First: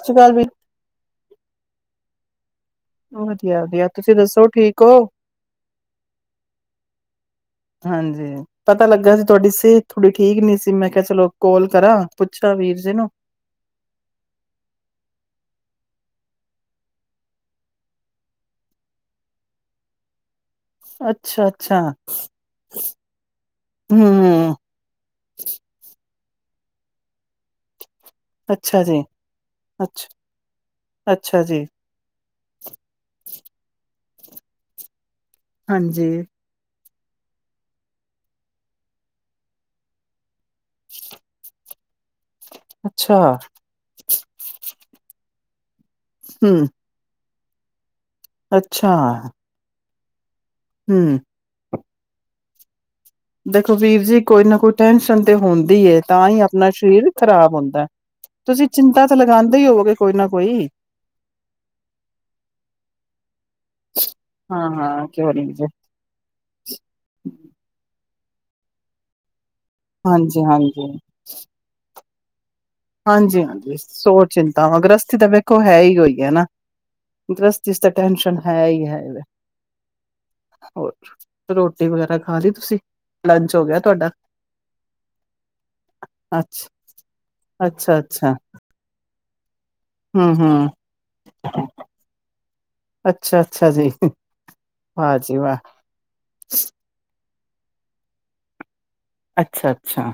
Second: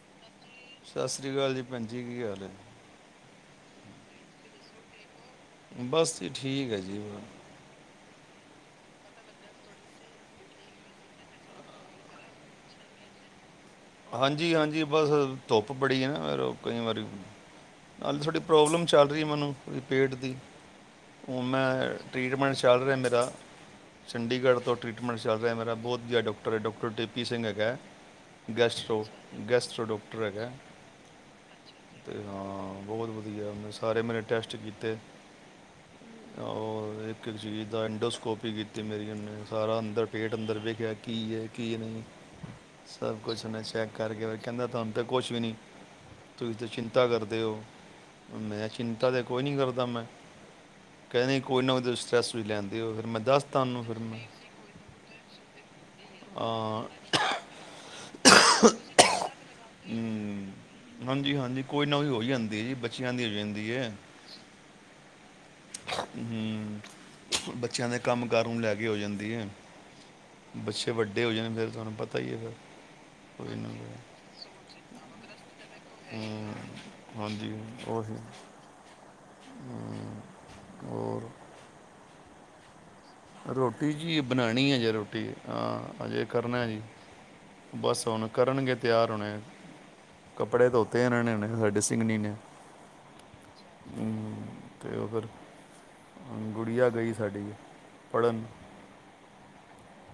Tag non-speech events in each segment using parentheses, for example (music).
ਸਤਿ ਸ਼੍ਰੀ ਅਕਾਲ ਵੀ ਸਤਿ ਸ੍ਰੀ ਅਕਾਲ ਜੀ। ਭੈਣ ਜੀ ਕੀ ਹਾਲ। ਹ ਵਧੀਆ, ਵਧੀਆ। ਤੁਸੀਂ ਦੱਸੋ ਠੀਕ ਹੋ। ਬਸ ਜੀ। ਠੀਕ ਹੈ ਜੀ। ਹਾਂਜੀ। ਪਤਾ ਲੱਗਾ ਸੀ ਤੁਹਾਡੀ ਸਿਹਤ ਥੋੜੀ ਠੀਕ ਨੀ ਸੀ। ਮੈਂ ਕਿਹਾ ਚਲੋ ਕੋਾਲ ਕਰਾਂ ਪੁੱਛਾਂ ਵੀਰ ਜੇ ਨੂੰ। ਹਾਂਜੀ, ਹਾਂਜੀ ਬਸ ਧੁੱਪ ਬੜੀ ਹੈ। ਨਾ ਫ ਕਈ ਵਾਰੀ ਨਾਲੇ ਥੋਡੀ ਪ੍ਰੋਬਲਮ ਚੱਲ ਰਹੀ ਮੈਨੂੰ ਪੇਟ ਦੀ। ਉਹ ਅੱਛਾ ਅੱਛਾ ਮੈਂ ਟ੍ਰਰੀਟਮੈਂਟ ਚੱਲ ਰਿਹਾ ਮੇਰਾ। ਹਮ ਚੰਡੀਗੜ੍ਹ ਤੋਂ ਟ੍ਰਰੀਟਮੈਂਟ ਚੱਲ ਰਿਹਾ ਮੇਰਾ। ਬਹੁਤ ਜਧੀ ਡਾਕ। (unintelligible) ਅੱਛਾ ਗੈਸਟ ਜੀ ਰੋ ਗੈਸਟ ਅੱਛਾ ਡੋਕਟਰ ਹੈਗਾ। ਅੱਛਾ ਜੀ ਅਤੇ ਹਾਂ ਬਹੁਤ ਵਧੀਆ ਮੈਂ ਸਾਰੇ ਮੇਰੇ। ਟੈਸਟ ਕੀਤੇ। ਹਾਂਜੀ। ਔਰ ਇੱਕ ਇੱਕ ਚੀਜ਼ ਦਾ ਇੰਡੋਸਕੋਪੀ ਕੀਤੀ ਮੇਰੀ। ਉਹਨ ਸਾਰਾ ਅੰਦਰ ਪੇਟ। ਅੰਦਰ ਵੇਖਿਆ ਕੀ ਹੈ। ਕੀ ਨਹੀਂ। ਸਭ ਅੱਛਾ ਕੁਛ ਮੈਂ ਚੈੱਕ ਕਰਕੇ ਫਿਰ ਕਹਿੰਦਾ ਤੁਹਾਨੂੰ ਅਤੇ ਕੁਛ ਵੀ ਨਹੀਂ। ਤੁੂੰ ਇਸ ਹਮ ਚਿੰਤਾ ਕਰਦਾ। ਦਿਓ ਮੈਂ ਅੱਛਾ ਚਿੰਤਾ ਤੇ ਕੋਈ ਨੀ ਕਰਦਾ ਮੈਂ। ਹਮ ਕਹਿੰਦੇ ਕੋਈ ਨਾ ਕੋ ਦਸ। ਸੈਸ ਵੀ ਲੈਂਦੇ ਹੋਿਰ। ਦੇਖੋ ਵੀਰ ਜੀ ਕੋਈ ਨਾ ਕੋਈ ਟੈਸ਼ਨ ਤੇ ਹੁੰਦੀ ਹੈ। ਤਾਂ ਹੀ ਆਪਣਾ ਆ ਸਰੀਰ ਖ਼ਰਾਬ ਹੁੰਦਾ। ਤੁਸੀਂ ਚਿੰਤਾ ਤੇ ਲਗਾਉਂਦੇ ਹੀ ਹੋਵੋਗੇ ਕੋਈ ਨਾ ਹਮ, ਕੋਈ ਹਾਂਜੀ ਹਾਂਜੀ ਕੋਈ ਨਾ ਕੋਈ ਹੋ ਹੀ ਜਾਂਦੀ ਹੈ ਜੀ ਬੱਚਿਆਂ ਦੀ ਹੋ ਜਾਂਦੀ ਹਾਂ ਹਾਂ ਕਿਉ ਨੇ। ਹਮ ਬੱਚਿਆਂ ਦਾ। ਅਤੇ ਕੰਮ ਕਾਰ ਨੂੰ ਲੈ ਕੇ ਹੋ ਜਾਂਦੀ ਹੈ। ਹਾਂਜੀ, ਹਾਂਜੀ। ਬਤਾਈਏ ਸਰਿਰ। ਹਾਂਜੀ, ਹਾਂਜੀ ਸੋ ਚਿੰਤਾ ਵਾਂ ਗ੍ਰਸਤੀ ਤਾਂ ਵੇਖੋ ਹੈ। ਹੀ ਹੋਈ ਹੈ ਨਾ ਹਮ, ਹਾਂਜੀ ਗ੍ਰਸਤੀ ਚ ਤਾਂ ਉਹੀ ਟੈਸ਼ਨ ਹੈ ਹੀ ਹੈ। ਹਮ, ਹੋਰ ਰੋਟੀ ਵਗੈਰਾ ਖਾ ਲਈ ਤੁਸੀਂ। ਲੰਚ ਹੋ ਗਿਆ ਰੋਟੀ ਤੁਹਾਡਾ ਜੀ ਬਣਾਉਣੀ ਹੈਜੇ ਰੋਟੀ। ਹਾਂ ਹਜੇ ਕਰਨਾ ਅੱਛਾ ਜੀ। ਅੱਛਾ, ਅੱਛਾ। ਘਰ ਹਨ ਹਮ ਹਮ ਕੱਪੜੇ ਧੋਤੇ ਇਹਨਾਂ ਨੇ ਉਹਨੇ ਸਾਡੇ ਸਿੰਗਨੀ ਨੇ ਅੱਛਾ ਅੱਛਾ ਜੀ ਹਮ ਤੇ ਉਹ ਵਾਹ ਫਿਰ ਜੀ ਵਾਹ ਗੁੜੀਆ ਗਈ ਸਾਡੀ ਪੜਨ ਅੱਛਾ ਅੱਛਾ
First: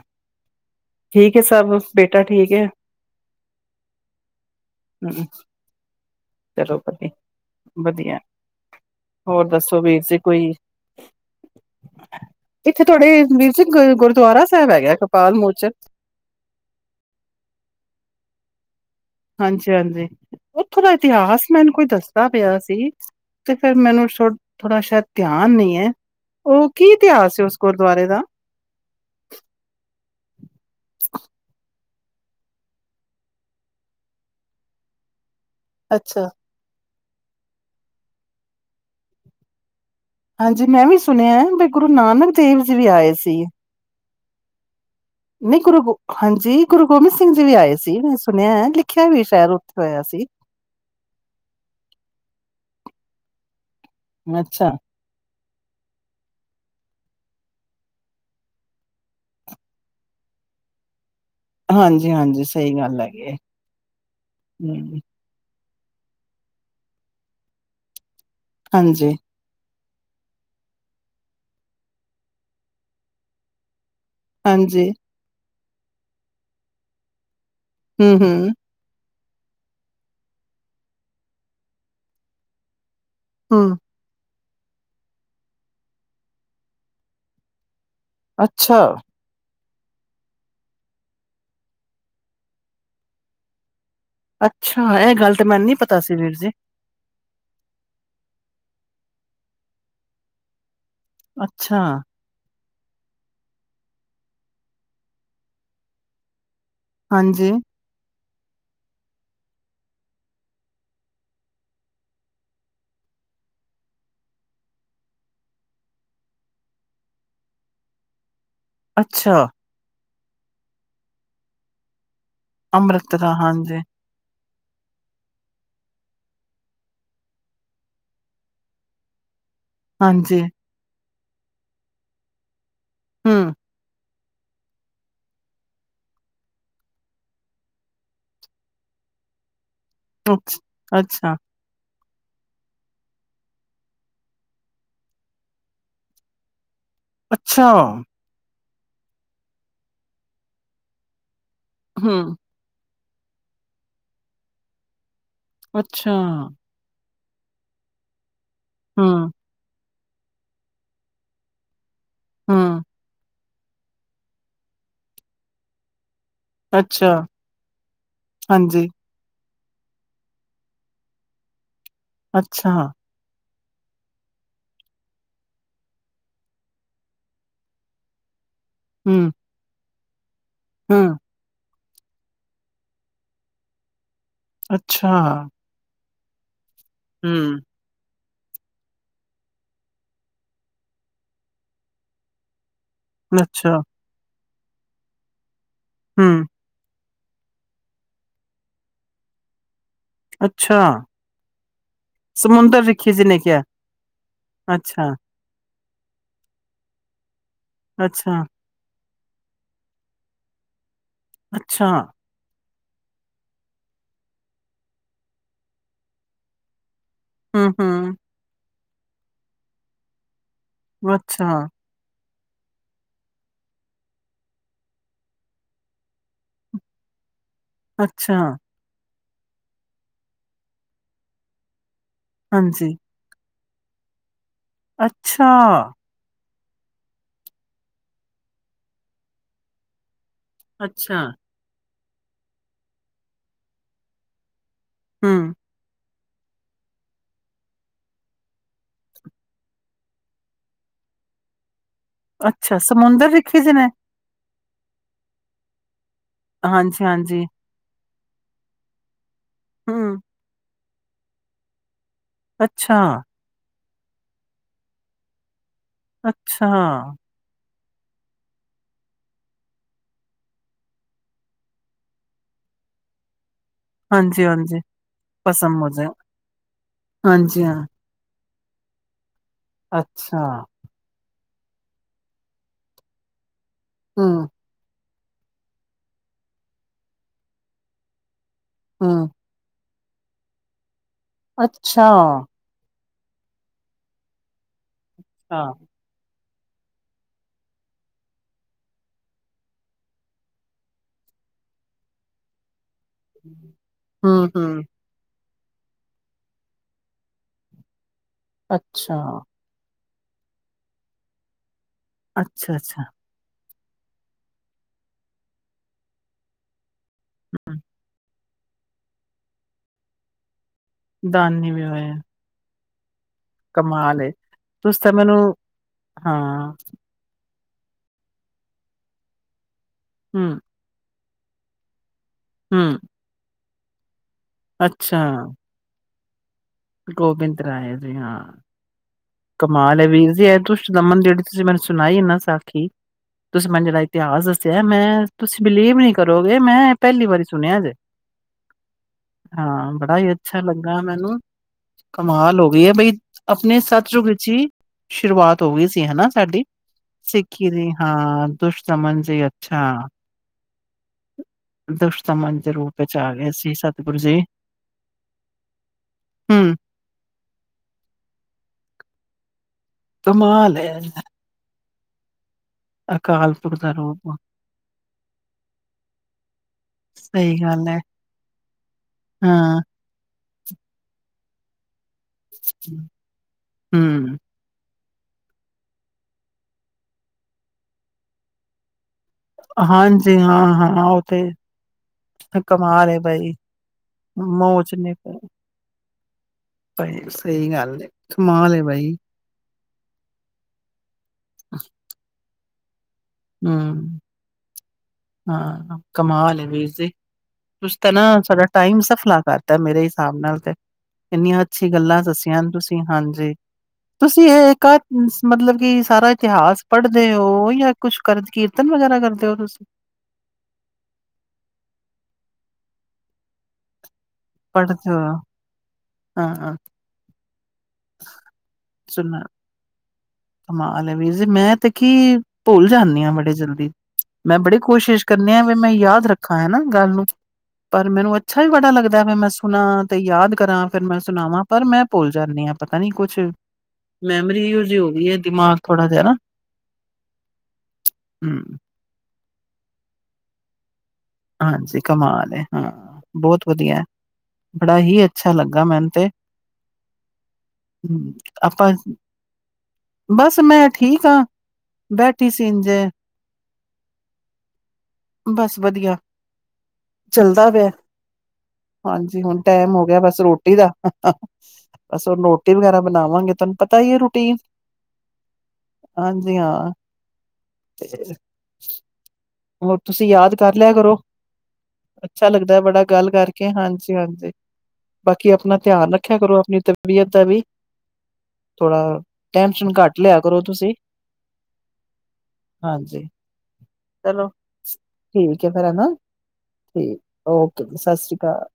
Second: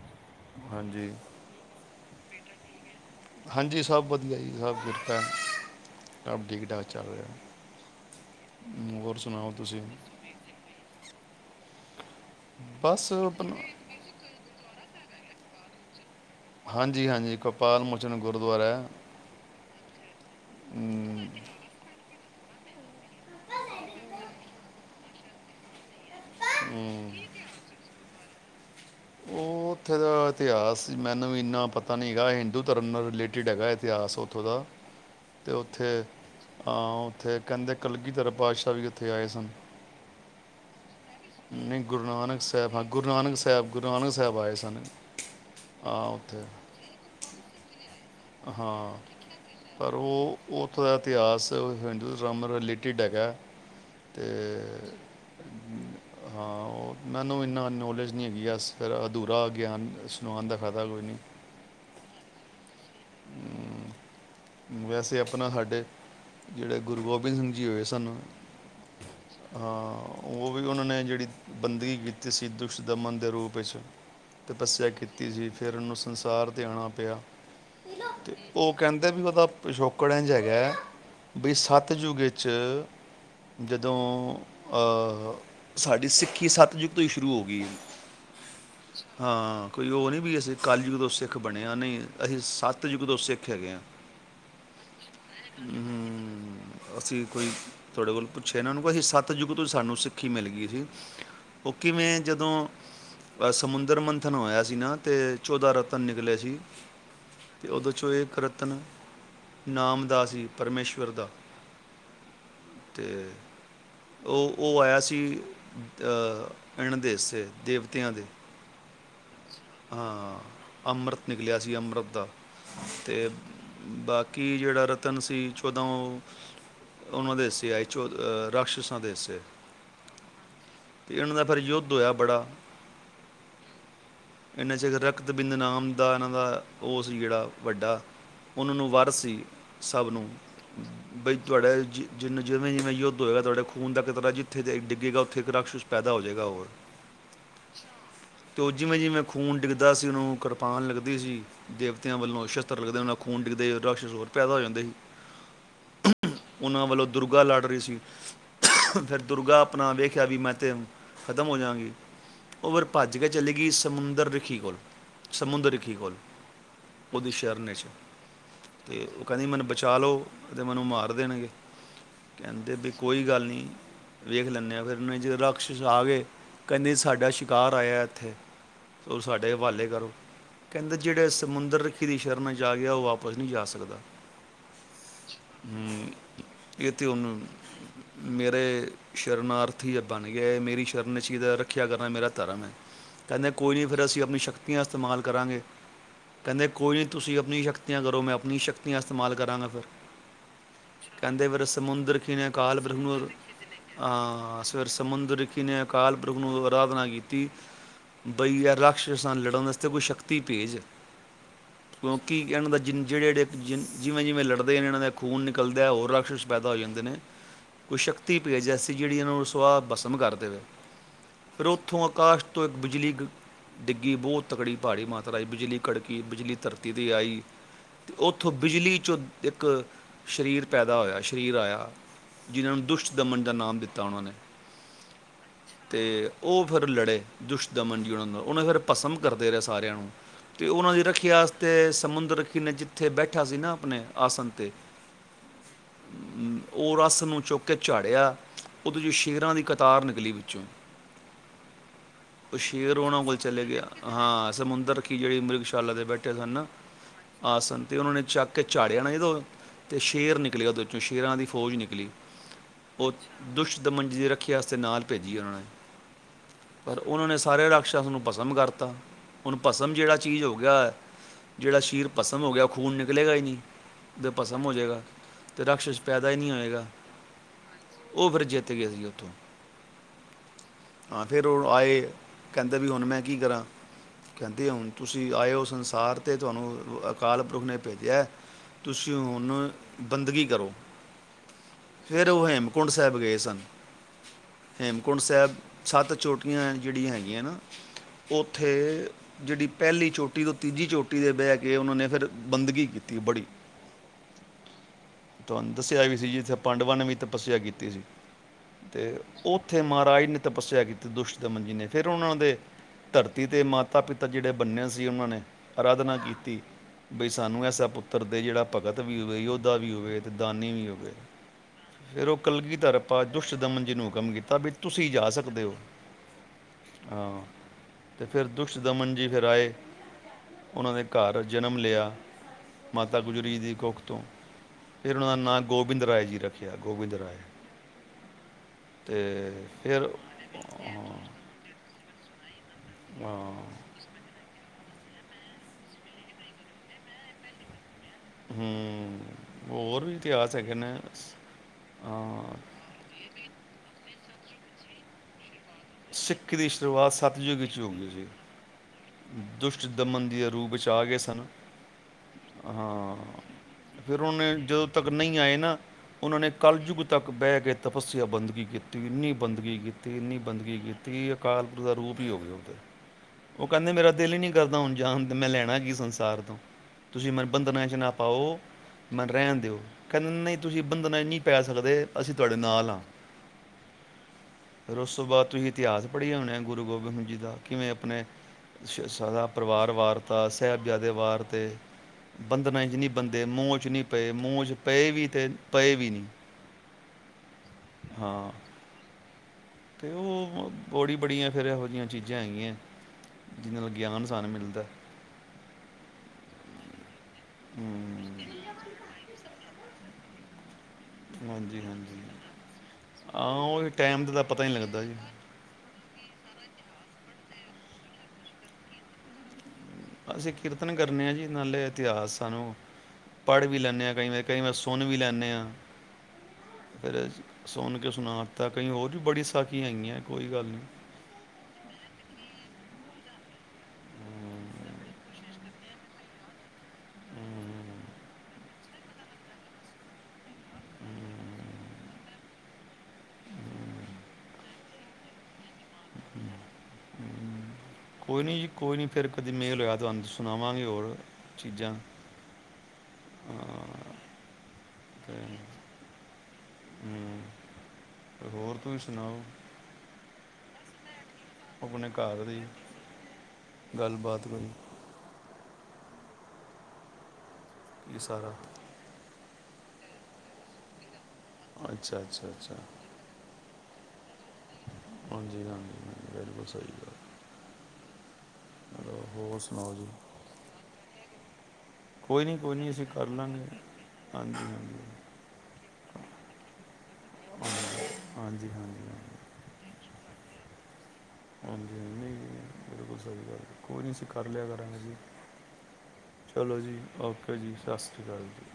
ਹਾਂਜੀ ਠੀਕ ਹੈ ਸਭ ਬੇਟਾ ਠੀਕ ਹੈ ਹਾਂਜੀ ਸਭ ਵਧੀਆ ਜੀ ਸਭ ਕੁਕ ਹੂੰ ਚਲੋ ਵਧੀਆ ਵਧੀਆ ਹਮ, ਹੋਰ ਸੁਣਾਓ ਤੁਸੀਂ ਦੱਸੋ ਵੀਰ ਜ ਕੋਈ ਇੱਥੇ ਬਸ ਥਹਾਡੇ ਵੀਰ ਜ ਆਪਣਾ- ਗੁਰਦੁਆਰਾ ਸਾਹਿਬ ਹੈਗੇ ਪਾਲ ਮੋਚਨ ਹਾਂਜੀ ਹਾਂਜੀ ਗਪਾਲ ਮਚਨ ਗੁਰਦੁਆਰਾ ਹਾਂਜੀ ਹਾਂਜੀ ਉੱਥੋਂ ਦਾ ਹਮ, ਇਤਿਹਾਸ ਮੈਨੂੰ ਕੋਈ ਦੱਸਦਾ ਪਿਆ ਸੀ ਤੇ ਫੇਿਰ ਮੈਨੂੰ ਥੋੜਾ ਸ਼ਾਇਦ ਧਿਆਨ ਨ ਹੈ ਉਹ ਕੀ ਹਮ, ਇਤਿਹਾਸ ਉਸ ਗੁਰਦੁਆਰੇ ਦਾ ਉਹ ਉੱਥੇ ਦਾ ਇਤਿਹਾਸ ਮੈਨੂੰ ਇੰਨਾ ਪਤਾ ਪਤਾ ਨਹੀਂ ਹੈਗਾ ਹਿੰਦੂ ਧਰਮ ਨਾਲ ਰਿਲੇਟਿਡ ਹੈਗਾ ਇਤਿਹਾਸ ਉੱਥੋਂ ਦਾ ਅਤੇ ਉੱਥੇ ਅੱਛਾ ਹਾਂ ਉੱਥੇ ਕਹਿੰਦੇ ਕਲਗੀ ਧਰ ਪਾਤਸ਼ਾਹ ਵੀ ਉੱਥੇ ਆਏ ਸਨ ਹਾਂਜੀ ਮੈਂ ਵੀ ਸੁਣਿਆ ਬ ਨਹੀਂ ਗੁਰੂ ਨਾਨਕ ਦੇਵ ਸਾਹਿਬ ਜੀ ਹਾਂ ਵੀ ਗੁਰੂ ਆਏ ਸੀ ਨਾਨਕ ਸਾਹਿਬ ਗੁਰੂ ਨਾਨਕ ਸਾਹਿਬ ਆਏ ਸਨ ਨਹੀਂ ਗੁਰੂ ਗ ਹਾਂ ਉੱਥੇ ਹਾਂਜੀ ਗੁਰੂ ਗੋਬਿੰਦ ਸਿੰਘ ਜੀ ਵੀ ਆਏ ਸੀ ਵੈਸੇ ਹਾਂ ਪਰ ਉਹ ਉੱਥੋਂ ਦਾ ਇਤਿਹਾਸ ਹਿੰਦੂ ਧਰਮ ਮਰ ਲਿਟੀ ਡਗਾ ਅੱਛਾ ਹਾਂ ਉਹ ਮੈਨੂੰ ਇੰਨਾ ਨੌਲੇਜ ਨਹੀਂ ਹੈਗੀ ਅ ਫਿਰ ਅਧੂਰਾ ਗਿਆਨ ਸੁਣਾਉਣ ਦਾ ਫਾਇਦਾ ਕੋਈ ਨਹੀਂ ਹਾਂਜੀ ਹਾਂਜੀ ਸਹੀ ਗੱਲ ਹੈਗੀ ਹੂੰ ਹਮ ਵੈਸੇ ਆਪਣਾ ਸਾਡੇ ਜਿਹੜੇ ਗੁਰੂ ਗੋਬਿੰਦ ਸਿੰਘ ਜੀ ਹੋਏ ਸਨ ਹਾਂਜੀ ਹਾਂ ਉਹ ਵੀ ਉਹਨਾਂ ਨੇ ਜਿਹੜੀ ਬੰਦਗੀ ਕੀਤੀ ਸੀ ਦੁਸ਼ਟ ਦਮਨ ਦੇ ਰੂਪ ਵਿੱਚ ਹਾਂਜੀ ਤਪੱਸਿਆ ਕੀਤੀ ਸੀ ਸਿਰਨ ਨੂੰ ਸੰਸਾਰ 'ਤੇ ਆਉਣਾ ਪਿਆ ਹਮ ਤੇ ਹਮ ਉਹ ਕਹਿੰਦੇ ਵੀ ਉਹ ਦਾ ਪਿਛੋਕੜ ਇੰਝ ਹੈਗਾ ਬਈ ਸੱਤ ਜੁਗ ' ਹਮ ਜਦੋਂ ਅਹ ਸਾਡੀ ਸਿੱਖੀ ਸੱਤਯੁੱਗ ਤੋਂ ਹੀ ਸ਼ੁਰੂ ਹੋ ਗਈ ਅੱਛਾ ਹਾਂ ਕੋਈ ਉਹ ਨਹੀਂ ਵੀ ਅਸੀਂ ਕੱਲ ਜ ਉਦੋਂ ਸਿੱਖ ਬਣਿਆ ਨਹੀਂ ਅਸੀਂ ਸੱਤ ਜੁਗ ਤੋਂੋਂ ਸਿੱਖ ਹੈਗੇ ਆ ਅੱਛਾ ਇਹ ਗੱਲ ਤੇ ਮੈਨੂੰ ਨੀ ਪਤਾ ਸੀ ਵੀਰ ਜੀ ਹਮ, ਅਸੀ ਸਤ ਯੁਗ ਤੋਂ ਹੀ ਸਾਨੂੰ ਸਿੱਖੀ ਮਿਲ ਗਈ ਸੀ ਓ ਅੱਛਾ ਕਿਿ ਮੈਂ ਜਦੋਂ ਅ ਸਮੁੰਦਰ ਮੰਥਨ ਹੋਇਆ ਸੀ ਨਾ ਤੇ ਚੌਦਾਂ ਰਤਨ ਨਿਕਲੇ ਸੀ ਹਾਂਜੀ ਅਤੇ ਉਹਦੇ 'ਚੋਂ ਇਹ ਰਤਨ ਨਾਮ ਦਾ ਸੀ ਪਰਮੇਸ਼ਵੁਰ ਦਾ ਅਤੇ ਉਹ ਉਹ ਆਇਆ ਸੀ ਅਹ ਇਹਨਾਂ ਦੇੇ ਦੇਵਤਿਆਂ ਦੇ ਅੱਛਾ ਹਾਂ ਅੰਮ੍ਰਿਤ ਨਿਕਲਿਆ ਸੀ ਅੰਮ੍ਰਿਤ ਦਾ ਅੰਮ੍ਰਿਤਥ ਹਾਂਜੀ ਕੀ ਜਿਹੜਾ ਰਤਨ ਸੀ ਚੌਦਾਂ ਉਹਨਾਂ ਦੇ ਹਿੱਸੇ ਆਏ ਚੌ ਅਹ ਰਾਕਸ਼ਸਾਂ ਦੇ ਹਿੱਸੇ ਹਾਂਜੀ ਅਤੇ ਇਹਨਾਂ ਦਾ ਫਿਰ ਯੁੱਧ ਹੋਇਆ ਬੜਾ ਹਮ ਇਹਨਾਂ 'ਚ ਰਕਤ ਬਿੰਦ ਨਾਮ ਦਾ ਇਹਨਾਂ ਦਾ ਉਹ ਸੀ ਜਿਹੜਾ ਵੱਡਾ ਉਹਨਾਂ ਨੂੰ ਵਰ ਸੀ ਸਭ ਨੂੰ ਅੱਛਾ ਬਈ ਤੁਹਾਡਾ ਜੀ ਜਿਨੂੰ ਜਿਵੇਂ ਜਿਵੇਂ ਯੁੱਧ ਹੋਏਗਾ ਤੁਹਾਡੇ ਖੂਨ ਦਾ ਕਿਤਰਾ ਜਿੱਥੇ ਡਿੱਗੇਗਾ ਉੱਥੇ ਇੱਕ ਰਾਕਸ਼ਸ ਪੈਦਾ ਹੋ ਜਾਵੇਗਾ ਉਹਰ ਅੱਛਾ ਤੇ ਉਹ ਜਿਵੇਂ ਜਿਵੇਂ ਖੂਨ ਡਿੱਗਦਾ ਸੀ ਉਹਨੂੰ ਕਿਰਪਾਨ ਲੱਗਦੀ ਸੀ ਦੇਵਤਿਆਂ ਹੂੰ, ਵੱਲੋਂ ਸ਼ਸਤਰ ਲੱਗਦੇਨਾਂ ਖੂਨ ਡਿੱਗਦੇ ਰ ਰਾਸ਼ਸ ਹੋਰੈਦਾ ਹੋ ਜਾਂਦੇ ਸੀ ਅੱਛਾ ਉਹਨਾਂ ਵੱਲੋਂ ਦੁਰਗਾ ਲੜ ਰਹੀ ਸੀ ਫੇਿਰ ਹੂੰ, ਦੁਰਗਾ ਆਪਣਾ ਵਖ ਖਿਆ ਵੀ ਮੈਂ ਤਾਂ ਖਤਮ ਹੋ ਜਾਵਾਂਗੀ ਹੂੰ, ਉਰ ਭਾਜ ਚਲੇ ਗਈ ਸਮੁੰਦਰ ਰਿੱਖੀ ਕੋਲ ਸਮੁੰਦਰ ਰਿੱਖੀ ਕੋਲ ਅੱਛਾ, ਉਹਦੀ ਸ਼ਰਨੇ ਚ ਹਾਂਜੀ, ਤੇ ਉਹ ਕਹਿੰਦੀ ਮੈਨੂੰ ਚਾਹ ਲਓ ਅਤੇ ਮੈਨੂੰ ਮਾਰ ਦੇਣਗੇ ਅੱਛਾ, ਕਹਿੰਦੇ ਵੀ ਕੋਈ ਗੱਲ ਨਹੀਂ ਵੇਖ ਲੈਂਦੇ ਆਾਂ ਫਿਰ ਉਹਨੇ ਜਦੋਂ ਰਾਕਸ਼ ਆ ਗਏ ਕਹਿੰਦੇ ਸਾਡਾ ਸ਼ਿਕਾਰ ਆਇਆ ਉੱਥੇ ਤ ਹੂੰ, ਸਾਡੇ ਹਵਾਲੇ ਕਰੋ ਕਹਿੰਦੇ ਹੂੰ, ਜਿਹੜੇ ਸਮੁੰਦਰ ਕਿ ਦੀ ਸ਼ਰਨ ਚ ਆ ਗਿਆ ਉਹ ਵਾਪਸ ਨਹੀਂ ਜਾ ਸਕਦਾ ਅੱਛਾ ਹਮ, ਇਹ ਉਹਨ ਹੂੰ, ਮੇਰੇ ਸ਼ਰਨਾਰਥ ਹੀ ਬਣ ਗਏ ਮੇਰੀ ਸ਼ਰਨ 'ਚ ਇਹਦਾ ਰੱਖਿਆ ਕਰਨਾ ਮੇਰਾ ਧਰਮ ਹੈ ਕਹਿੰਦੇ ਕੋਈ ਅੱਛਾ, ਨਹੀਂੀ ਫੇਿਰ ਅਸੀਂ ਆਪਣੀ ਸ਼ਕ ਦਾ ਇਸਤੇਮਾਲ ਕਰਾਂਗੇ ਹੂੰ, ਕਹਿੰਦੇ ਕੋਈ ਤੁਸੀਂ ਆਪਣੀ ਸ਼ਕਤੀਆਂ ਕਰੋ ਮੈਂ ਆਪਣੀ ਸ਼ਕਤੀਆਂ ਇਸਤੇਮਾਲ ਕਰਾਂਗਾ ਫਿਰ ਅੱਛਾ, ਕਹਿੰਦੇ ਫਿਰ ਸਮੁੰਦਰ ਕੀਨ ਕਾਲ ਸਮੁੰਦਰ ਰਿਖੀ ਜੀ ਬ੍ਰਖਨ ਨੇ ਕਿਹਾ, ਅਹ ਸ ਫਰ ਅੱਛਾ, ਸਮੁੰਦਰ ਕੀਨ ਅਕਾਲ ਪੁਰਖ ਨੂੰ ਅਰਾਧਨਾ ਕੀਤੀ ਅੱਛਾ, ਬਈਆ ਰੱਖ ਰਾਸ਼ਾਨ ਲੜਨ ਵਾਤੇ ਕੋਈ ਸ਼ਕਤੀ ਭੇਜ ਅੱਛਾ, ਕਿਉਂ ਕੀ ਕਹਿਣ ਦਾ ਜਿਨ ਜਿਹੜੇ ਜਿਹੜੇਿ ਜਿਵੇਂਿਂੜਦੇ ਨੇ ਇਹਨਾਂ ਦੇ ਖੂਨ ਨਿਕਲ ਹੈ ਹੋਰ ਰਾਕਸ਼ਸ ਪੈਦਾ ਹੋ ਜਾਂਦੇ ਨੇ ਹੂੰ, ਕੁ ਹੂੰ, ਸ਼ਕਤੀ ਪੇ ਜੈਸ ਅਤੇ ਜਿਹੜੀ ਇਹ ਨੂੰ ਰ ਸੁਵਾਹ ਬਸਮ ਕਰ ਦੇਵੇ ਅੱਛਾ, ਫਿਰ ਉੱਥੋਂ ਆ ਕਾਸ਼ਟ ਤੋਂ ਇੱਕ ਬਿਜਲੀ ਗ ਡਿੱਗੀ ਬਹੁਤ ਤਕੜੀ ਪਹਾੜੀ ਮਾਤਰਾ ਵਿੱਚ ਬਿਜਲੀ ਕੜਕੀ ਬਿਜਲੀ ਧਰਤੀ 'ਤੇ ਆਈ ਅਤੇ ਅੱਛਾ, ਉੱਥੋਂ ਬਿਜਲੀ ਚੋਂ ਇੱਕ ਸਰੀਰ ਪੈਦਾ ਹੋਇਆ ਸਰੀਰ ਆਇਆ ਜਿਨ੍ਹਾਂ ਨੂੰ ਹਾਂਜੀ, ਦੁਸ਼ਟ ਦਮਨ ਦਾ ਨਾਮ ਦਿੱਤਾ ਉਹਨਾਂ ਨੇ ਅੱਛਾ ਤੇ ਉਹ ਫਿਰ ਲੜੇ ਦੁਸ਼ਦਮਨ ਜੀਣਾਦਾ ਉਹਨੇ ਫਿਰ ਪਸੰਮ ਕਰਦੇ ਰਹੇ ਸਾਰਿਆਂ ਨੂੰ ਅਤੇ ਉਹਨਾਂ ਦੀ ਅੱਛਾ, ਰੱਖੀਤੇ ਸਮੁੰਦਰ ਕਿਨ ਜਿੱਥੇ ਬੈਠਾ ਸੀ ਨਾ ਆਪਣੇ ਆਸਨ ਤੇ ਹਮ ਉਹ ਰਸ ਨੂੰ ਚੁੱਕ ਕੇ ਝਾੜਿਆ ਉਹਦੇ ਚੋਂ ਸ਼ੇਰਾਂ ਦੀ ਕਤਾਰ ਨਿਕਲੀ ਵਿੱਚੋਂ ਉਹ ਅੱਛਾ, ਸ਼ੇਰ ਉਹਨਾਂ ਸਮੁੰਦਰ ਕੋਲ ਰਿਖੀ ਚਲੇ ਜੀ ਗਿਆ ਨੇ, ਹਾਂ ਸਮੁੰਦਰ ੀ ਜਿਹੜੀ ਮਿਗਸ਼ਾਲਾ ਦੇ ਬੈਠ ੇ ਸਨ ਨਾ ਹਾਂਜੀ-ਹਾਂਜੀ, ਆ ਸਨ ਤੇ ਉਹਨਾਂ ਨੇ ਚੱਕ ਕੇ ਚਾੜਿਆਣਾ ਇਹ ਅਤੇ ਹੂੰ, ਸ਼ੇਰ ਨਿਕਲਿਆ ਚੋਂ ਸ਼ੇਰਾਂ ਦੀ ਫੌਜ ਨਿਕਲੀ। ਅੱਛਾ, ਉਹ ਚ ਦੁਸ਼ ਮੰਜੀ ਦੀ ਰੱਖੀ ਆ ਨਾ ਨਾਲ ਭੇਜੀ ਆ ਉਹਨਾਂ ਨੇ ਅ। ਪਰ ਉਹਨਾਂ ਨੇ ਸਾਰੇ ਡਾਕ ਨਕਸ਼ਾ ਉਸਨੂੰ ਭਸਮ ਕਰਤਾ ਹੁਣ ਭਸਮ ਜਿਹੜਾ ਚੀਜ਼ ਹੋ ਗਿਆ ਜਿਹੜਾ ਸਰੀਰ ਭਸਮ ਹੋ ਗਿਆ ਖੂਨ ਨਿਕਲੇਗਾ ਹੀ ਨਹੀਂ। ਦੇਹ ਭਸਮ ਹੋ ਹਾਂਜੀ-ਹਾਂਜੀ, ਜਾਏਗਾ ਤੇ ਪਸੰਦ ਰਾਕਸ਼ਸ਼ ਮੁਝੇ, ਪੈਦਾ ਹੀ ਨਹੀਂ ਹੋਏਗਾ ਹਾਂਜੀ ਹਾਂ, ਉਹ ਫਿਰ ਜਿੱਤ ਕਿੱਥੇ ਗਿਆ ਸੀ ਉਹ ਤੂੰ। ਅੱਛਾ। ਉਹ ਆਏ ਕਹਿੰਦੇ ਵੀ ਹੁਣ ਮੈਂ ਕੀ ਕਰਾਂ। ਹੂੰ, ਕਹਿੰਦੇ ਹੁਣ ਤੁਸੀਂ ਆਇਓ ਸੰਸਾਰ ਅਤੇ ਤੁਹਾਨੂੰ ਅਕਾਲ ਪੁਰਖ ਨੇ ਭੇਜਿਆ। ਤੁਸੀਂ ਹੂੰ ਹੁਣ ਬੰਦਗੀ ਕਰੋ। ਅੱਛਾ। ਫਿਰ ਉਹ ਹੇਮਕੁੰਡ ਸਾਹਿਬ ਉਹ ਗਏ ਸਨ। ਹੇਮਕੁੰਟ ਸਾਹਿਬ ਸਤ ਚੋਟੀਆਂ ਜਿਹੜੀਆਂ ਹੈਗੀਆਂ ਨਾ ਉੱਥੇ ਜਿਹੜੀ ਪਹਿਲੀ ਚੋਟੀ ਤੋਂ ਤੀਜੀ ਚੋਟੀ ਤੇ ਬਹਿ ਕੇ ਉਹਨਾਂ ਨੇ ਫਿਰ ਬੰਦਗੀ ਕੀਤੀ। ਬੜੀ ਹੂੰ- ਹੂੰ। ਤੁਹਾਨੂੰ ਦੱਸਿਆ ਵੀ ਸੀ ਜਿੱਥੇ ਪਾਂਡਵਾਂ ਨੇ ਵੀ ਤਪੱਸਿਆ ਕੀਤੀ ਸੀ। ਅੱਛਾ, ਤੇ ਉੱਥੇ ਮਹਾਰਾਜ ਨੇ ਤਪੱਸਿਆ ਕੀਤੀ। ਦੁਸ਼ਟ ਦੇ ਮੰਜੀ ਨੇ ਫਿਰ ਉਹਨਾਂ ਦੇ ਅੱਛਾ, ਅੱਛਾ ਧਰਤੀ ਤੇ ਮਾਤਾ ਮਾਤਾ ਪਿਤਾ ਜਿਹੜੇ ਬੰਨਿਆ ਸੀ ਉਹਨਾਂ ਨੇ ਅਰਾਧਨਾ ਕੀਤੀ। ਬਈ ਸਾਨੂੰ ਹਮ, ਐਸਾ ਪੁੱਤਰ ਦੇ ਜਿਹੜਾ ਭਗਤ ਵੀ ਹੋਵੇ ਯੋਧਾ ਵੀ ਹੋਵੇ ਤੇ ਦਾਨੀ ਵੀ ਹੋਵੇ। ਦਾਨ ਨਹੀਂ ਵੀ ਹੋਇਆ। ਆਪਾਂ ਦੁਸ਼ਟ ਦਮਨ ਜੀ ਨੂੰ ਹੁਕਮ ਕੀਤਾ ਵੀ ਤੁਸੀਂ ਤਾਂ ਜਾ ਮੈਨੂੰ ਸਕਦੇ ਹੋ। ਹਾਂ। ਹਾਂ ਤੇ ਫਿਰ ਦੁਸ਼ਟ ਦਮਨ ਜੀ ਫਿਰ ਆਏ। ਹੂੰ, ਉਹਨਾਂ ਦੇ ਘਰ ਜਨਮ ਲਿਆ। ਹੂੰ ਮਾਤਾ ਗੁਜਰੀ ਦੀ ਕੋਖ ਤੋਂ ਫਿਰ ਅੱਛਾ ਉਹਨਾਂ ਦਾ ਨਾਂ ਗੋਬਿੰਦ ਰਾਏ ਜੀ ਰੱਖਿਆ ਰਾਏ ਗੋਬਿੰਦ ਰਾਏ ਜੀ ਹਾਂ। ਤੇ ਕਮਾਲ ਐ ਫਿਰ ਵੀਰ ਜੀ ਐ ਦੁਸ਼ਟ ਹਾਂ ਦਮਨ ਜਿਹੜੀ ਤੁਸੀਂ ਮੈਨੂੰ ਸੁਣਾਈ ਹੈ ਨਾ ਸਰ ਖੀ, ਹਾਂ ਤੁਸੀਂ ਮੈਨੂੰ ਜਿਹੜਾ ਇਤਿਹਾਸ ਦੱਸਿਆ ਮੈਂ ਤੁਸੀਂ ਬਿਲੀਵ ਨੀ ਕਰੋਗੇ ਮੈਂ ਪਹਿਲੀ ਵਾਰੀ ਸੁਣਿਆ ਜੇ। ਹੂੰ, ਹਾਂ ਹੋਰ ਵੀ ਬੜਾ ਹੀ ਇਤਿਹਾਸ ਅੱਛਾ ਹੈਗੇ ਨੇ ਲੱਗਾ ਮੈਨੂੰ ਅ, ਕਮਾਲ ਹੋ ਗਈ ਹੈ ਬਈ ਆਪਣੇ ਸਥ ਯੁੱਗ ਚ ਈ ਸ਼ੁਰੂਆਤ ਤ ਹੋਈ ਸੀ ਹਨਾ, ਸਿੱਖ ਸਾਡੀ ਦੀ ਸ਼ੁਰੂਆਤ ਸਤਿਯੁਗ ਸਿੱਖੀ ਵਿੱਚ ਹੋ ਦੀ ਗਈ ਸੀ। ਹਾਂ ਦੁਸ਼ਟਦਮ ਦੁਸ਼ਟ ਦਮਨ ਦੀ ਰੂਪ ਵਿੱਚ ਆ ਗਏ ਸਨ, ਦੁਸ਼ਮਨ ਦੇ ਰੂਪ ਵਿੱਚ ਹਾਂ ਆ ਗਏ ਸੀ ਸਤਿਗੁਰੂ ਫਿਰ ਜੀ ਉਹਨੇ ਜਦੋਂ ਤੱਕ ਨਹੀਂ ਆਏ ਨਾ, ਉਹਨਾਂ ਨੇ ਹੂੰ ਕੱਲਯੁੱਗ ਤੱਕ ਬਹਿ ਕੇ ਤਪੱਸਿਆ ਬੰਦਗੀ ਕੀਤੀ ਇਨੀ ਬੰਦਗੀ ਕੀ ਇਨੀ ਕਮਾਲ ਬੰਦਗੀ ਹੈ ਕੀਤੀ ਅਕਾਲ ਉਹਦਾ ਰੂਪ ਹੀ ਹੋਵੇ ਗਏ ਉਹ ਤੇ। (unintelligible) ਉਹ ਦਾ ਕਹਿੰਦੇ ਮੇਰਾ ਦਿਲ ਰੂਪ ਹੀ ਨਹੀਂ ਕਰਦਾ ਹੁਣ ਜਾ ਮੈਂ ਲੈਣਾ ਕੀ ਸੰਸਾਰ ਤੋਂ, ਤੁਸੀਂ ਮੈਂਨ ਸਹੀ ਬੰਧਨਾਂ ਗੱਲ 'ਚ ਹੈ ਨਾ ਪਾਓ, ਮੈਂਨ ਰਹਿਣ ਦਿਓ ਹਾਂ ਕਹਿੰਦੇ ਨਹੀਂ ਤੁਸੀਂ ਬੰਧਨਾ ਨਹੀਂ ਪੈ ਸਕਦੇ ਅਸੀਂ ਤੁਹਾਡੇ ਨਾਲ ਹਾਂ। ਹੂੰ। ਫਿਰ ਉਸ ਤੋਂ ਬਾਅਦ ਤੁਸੀਂ ਇਤਿਹਾਸ ਪੜ੍ਹਿਆਂ ਹੋਣਾਂ ਗੁਰੂ ਗੋਬਿੰਦ ਜੀ ਦਾ ਕਿਵੇਂ ਆਪਣੇ ਅੱਛਾ ਅੱਛ ਸਾਰਾ ਪਰਿਵਾਰ ਹਾਂਜੀ ਵਾਰਤਾ, ਹਾਂ ਹਾਂ ਸਾਹਿਬਾਦੇ ਉਹ ਤੇ ਵਾਰਤੇ, ਬੰਧਨਾਂ ਚ ਨਹੀਂੀ ਕਮਾਲ ਏ ਬੰਦੇ, ਬਾਈ ਮੋਹ ਚ ਨੀ ਪਏ ਮੋਹ ਚ ਪਏ ਮੋਚਨੇ ਵੀ ਤੇ ਪਏ ਵੀ ਨੀ, ਪਏ ਸਹੀ ਗੱਲ ਏ ਹਾਂ। ਕਮਾਲ ਏ ਬਾਈ ਤੇ ਉਹ ਬੜੀ ਬੜੀਆਂ ਫੇਰ ਇਹੋ ਜਿਹੀਆਂ ਚੀਜ਼ਾਂ ਹੈਗੀਆਂ। ਜਿਹਦੇ ਨਾਲ ਹੂੰ, ਗਿਆਨ ਸਾਨੂੰ ਮਿਲਦਾ ਹਾਂ ਕਮਾਲ ਹੈ ਵੀਰ ਜੀ। ਤੁਸ ਤੇ ਨਾ ਹੂੰ ਸਾਡਾ ਟਾਈਮ ਸਫਲਾ ਕਰਤਾ ਮੇਰੇ ਹਿਸਾਬ ਨਾਲ ਤੇ। ਇੰਨੀਆਂ ਹਾਂਜੀ ਅੱਛੀ ਗੱਲਾਂ ਹਾਂਜੀ ਦੱਸੀਆਂ ਨੇ ਤੁਸੀਂ, ਹਾਂ ਹਾਂਜੀ ਉਹ ਟਾਈਮ ਦਾ ਤੁਸੀਂ ਤਾਂ ਪਤਾ ਹੀ ਨਹੀਂ ਇਹ ਲੱਗਦਾ ਜੀ (unintelligible) ਮਤਲਬ ਕਿ ਸਾਰਾ ਇਤਿਹਾਸ ਪੜ੍ਹਦੇ ਹੋ? ਓਹੀਓ ਕੁਛ ਕਰ ਕੀਰਤਨ ਵਗੈਰਾ ਕਰਦੇ ਹੋ ਤੁਸੀਂ? ਅਸੀਂ ਕੀਰਤਨ ਕਰਨੇ ਆਂ ਜੀ, ਨਾਲੇ ਇਤਿਹਾਸ ਸਾਨੂੰ ਪੜ੍ਹ ਵੀ ਲੈਂਨੇ ਆਂ ਕਈ ਵਾਰੀ। ਕਈ ਵਾਰ ਸੁਨ ਪੜ੍ਹਦੇ ਵੀ ਹੋ ਲੈਂਨੇ ਆਂ ਹਾਂ ਫਿਰ ਅਸੀਂ ਸੁਣ ਕੇ ਸੁਣਾ ਦਿੱਤਾ, ਕਈ ਹੋਰ ਵੀ ਸੁਣ ਬੜੀ ਸਾਖੀਆਂ ਹੈਗੀਆਂ ਨੇ। ਕਮਾਲ ਐ ਵੀਰ ਜੀ, ਮੈਂ ਤੇ ਕੀ ਭੁੱਲ ਜਾਂਦੀ ਹਾਂ ਬੜੇ ਜਲਦੀ ਮੈਂ ਬੜੀ ਕੋਸ਼ਿਸ਼ ਕਰਨੀ ਆਂ ਵੀ ਮੈਂ ਯਾਦ ਰੱਖਾਂ ਹਨਾ, ਗੱਲ ਨੂੰ ਪਰ ਹਮ, ਮੈਨੂੰ ਅੱਛਾ ਵੀ ਬੜਾ ਲੱਗਦਾ ਵੀ ਮੈਂ ਸੁਣਾ ਤੇ ਯਾਦ ਕਰਾਂ ਫਿਰ ਮੈਂ ਸੁਣਾਵਾਂ ਪਰ ਮੈਂ ਭੁੱਲ ਜਾਂਦੀ ਹਾਂ ਪਤਾ ਨੀ ਕੁਛ ਮੈਮਰੀ ਇਹੋ ਜੀ ਹੋ ਬਈ ਏ ਦਿਮਾਗ ਥੋੜਾ ਜਿਆ ਨਾ ਹਮ। ਕੋਈ ਨੀ ਜੀ ਹੂੰ ਕੋਈ ਨੀ ਫੇਰ ਕਦੀ ਮੇਲ ਹੋਇਆ ਤੁਹਾਨੂੰ ਸੁਣਾਵਾਂਗੇ ਹੋਰ ਚੀਜ਼ਾਂ ਹਾਂਜੀ ਕਮਾਲ ਏ। ਹਾਂ, ਬੋਤ ਵਧੀਐ। ਹਾਂ, ਬੜਾ ਹੀ ਤੇ, ਅੱਛਾ ਲੱਗਾ ਮੈਨ ਤੇ ਹਮ, ਹੂੰ, ਹੋਰ ਆਪਾਂ, ਤੁਸੀਂ ਸੁਣਾਓ ਬਸ ਤੇ ਮੈਂ ਠੀਕ ਹਾਂ। ਆਪਣੇ ਘਰ ਬੈਠੀ ਦੀ ਸੀਨ ਜੇ ਗੱਲਬਾਤ ਕੋਈ ਬਸ ਵਧੀਆ। ਚੱਲ ਦਾ ਪਿਐ। ਕੀ ਸਾਰਾ ਹਾਂਜੀ ਹੁਣ ਟੈਮ ਹੋ ਗਿਆ ਬਸ ਰੋਟੀ ਦਾ। ਅੱਛਾ ਬਸ ਹੁਣ ਰੋਟੀ ਵਗੈਰਾ ਬਣਾਵਾਂਗੇ ਤਾਨੂੰ ਪਤਾ ਈ ਏ ਰੁ ਹਾਂਜੀ-ਹਾਂਜੀ ਹਾਂ ਹਾਂਜੀ ਬਿਲਕੁਲ ਹਾਂ ਸਈ ਗੱਲ। ਹੋਰ ਸੁ ਬ ਤੁਸੀ ਯਾਦ ਕਰ ਲਿਆ ਕਰੋ। ਕੋਈ ਅੱਛਾ ਨਹੀਂ ਲੱਗਦਾ ਕੋਈ ਏ ਨਹੀਂ ਬੜਾ ਅਸੀਂ ਕਰ ਗੱਲ ਲਾਂਗੇ ਕਰਕੇ ਹਾਂਜੀ-ਹਾਂਜੀ ਹਾਂਜੀ ਹਾਂਜੀ ਬਾਕੀ ਆਪਣਾ ਧਿਆਨ ਰੱਖਿਆ ਕਰੋ ਅਪਣੀ ਤ ਬੀਅਤ ਦਾ ਵੀ। ਹਾਂਜੀ ਹਾਂਜੀ ਥੋੜਾ ਹਾਂਜੀ ਟੈਂਨਸ਼ਨ ਘੱਟ ਲਿਆ ਕਰੋ ਤੁਸ ਹਾਂਜੀ-ਹਾਂਜੀ, ਨਈ ਬਿਲਕੁਲ ਸਈ ਗੱਲ ਕੋਈ ਨੀ ਚਲੋ ਠੀਕ ਏ ਫੇਰ ਹੈਨਾ। ਚਲੋ ਜੀ ਠੀਕ, ਓਕੇ ਜੀ ਔਕੇ ਸਤਿ ਸ਼੍ਰੀ ਸ੍ਰੀ ਅਕਾਲ ਕਾਲ। ਜੀ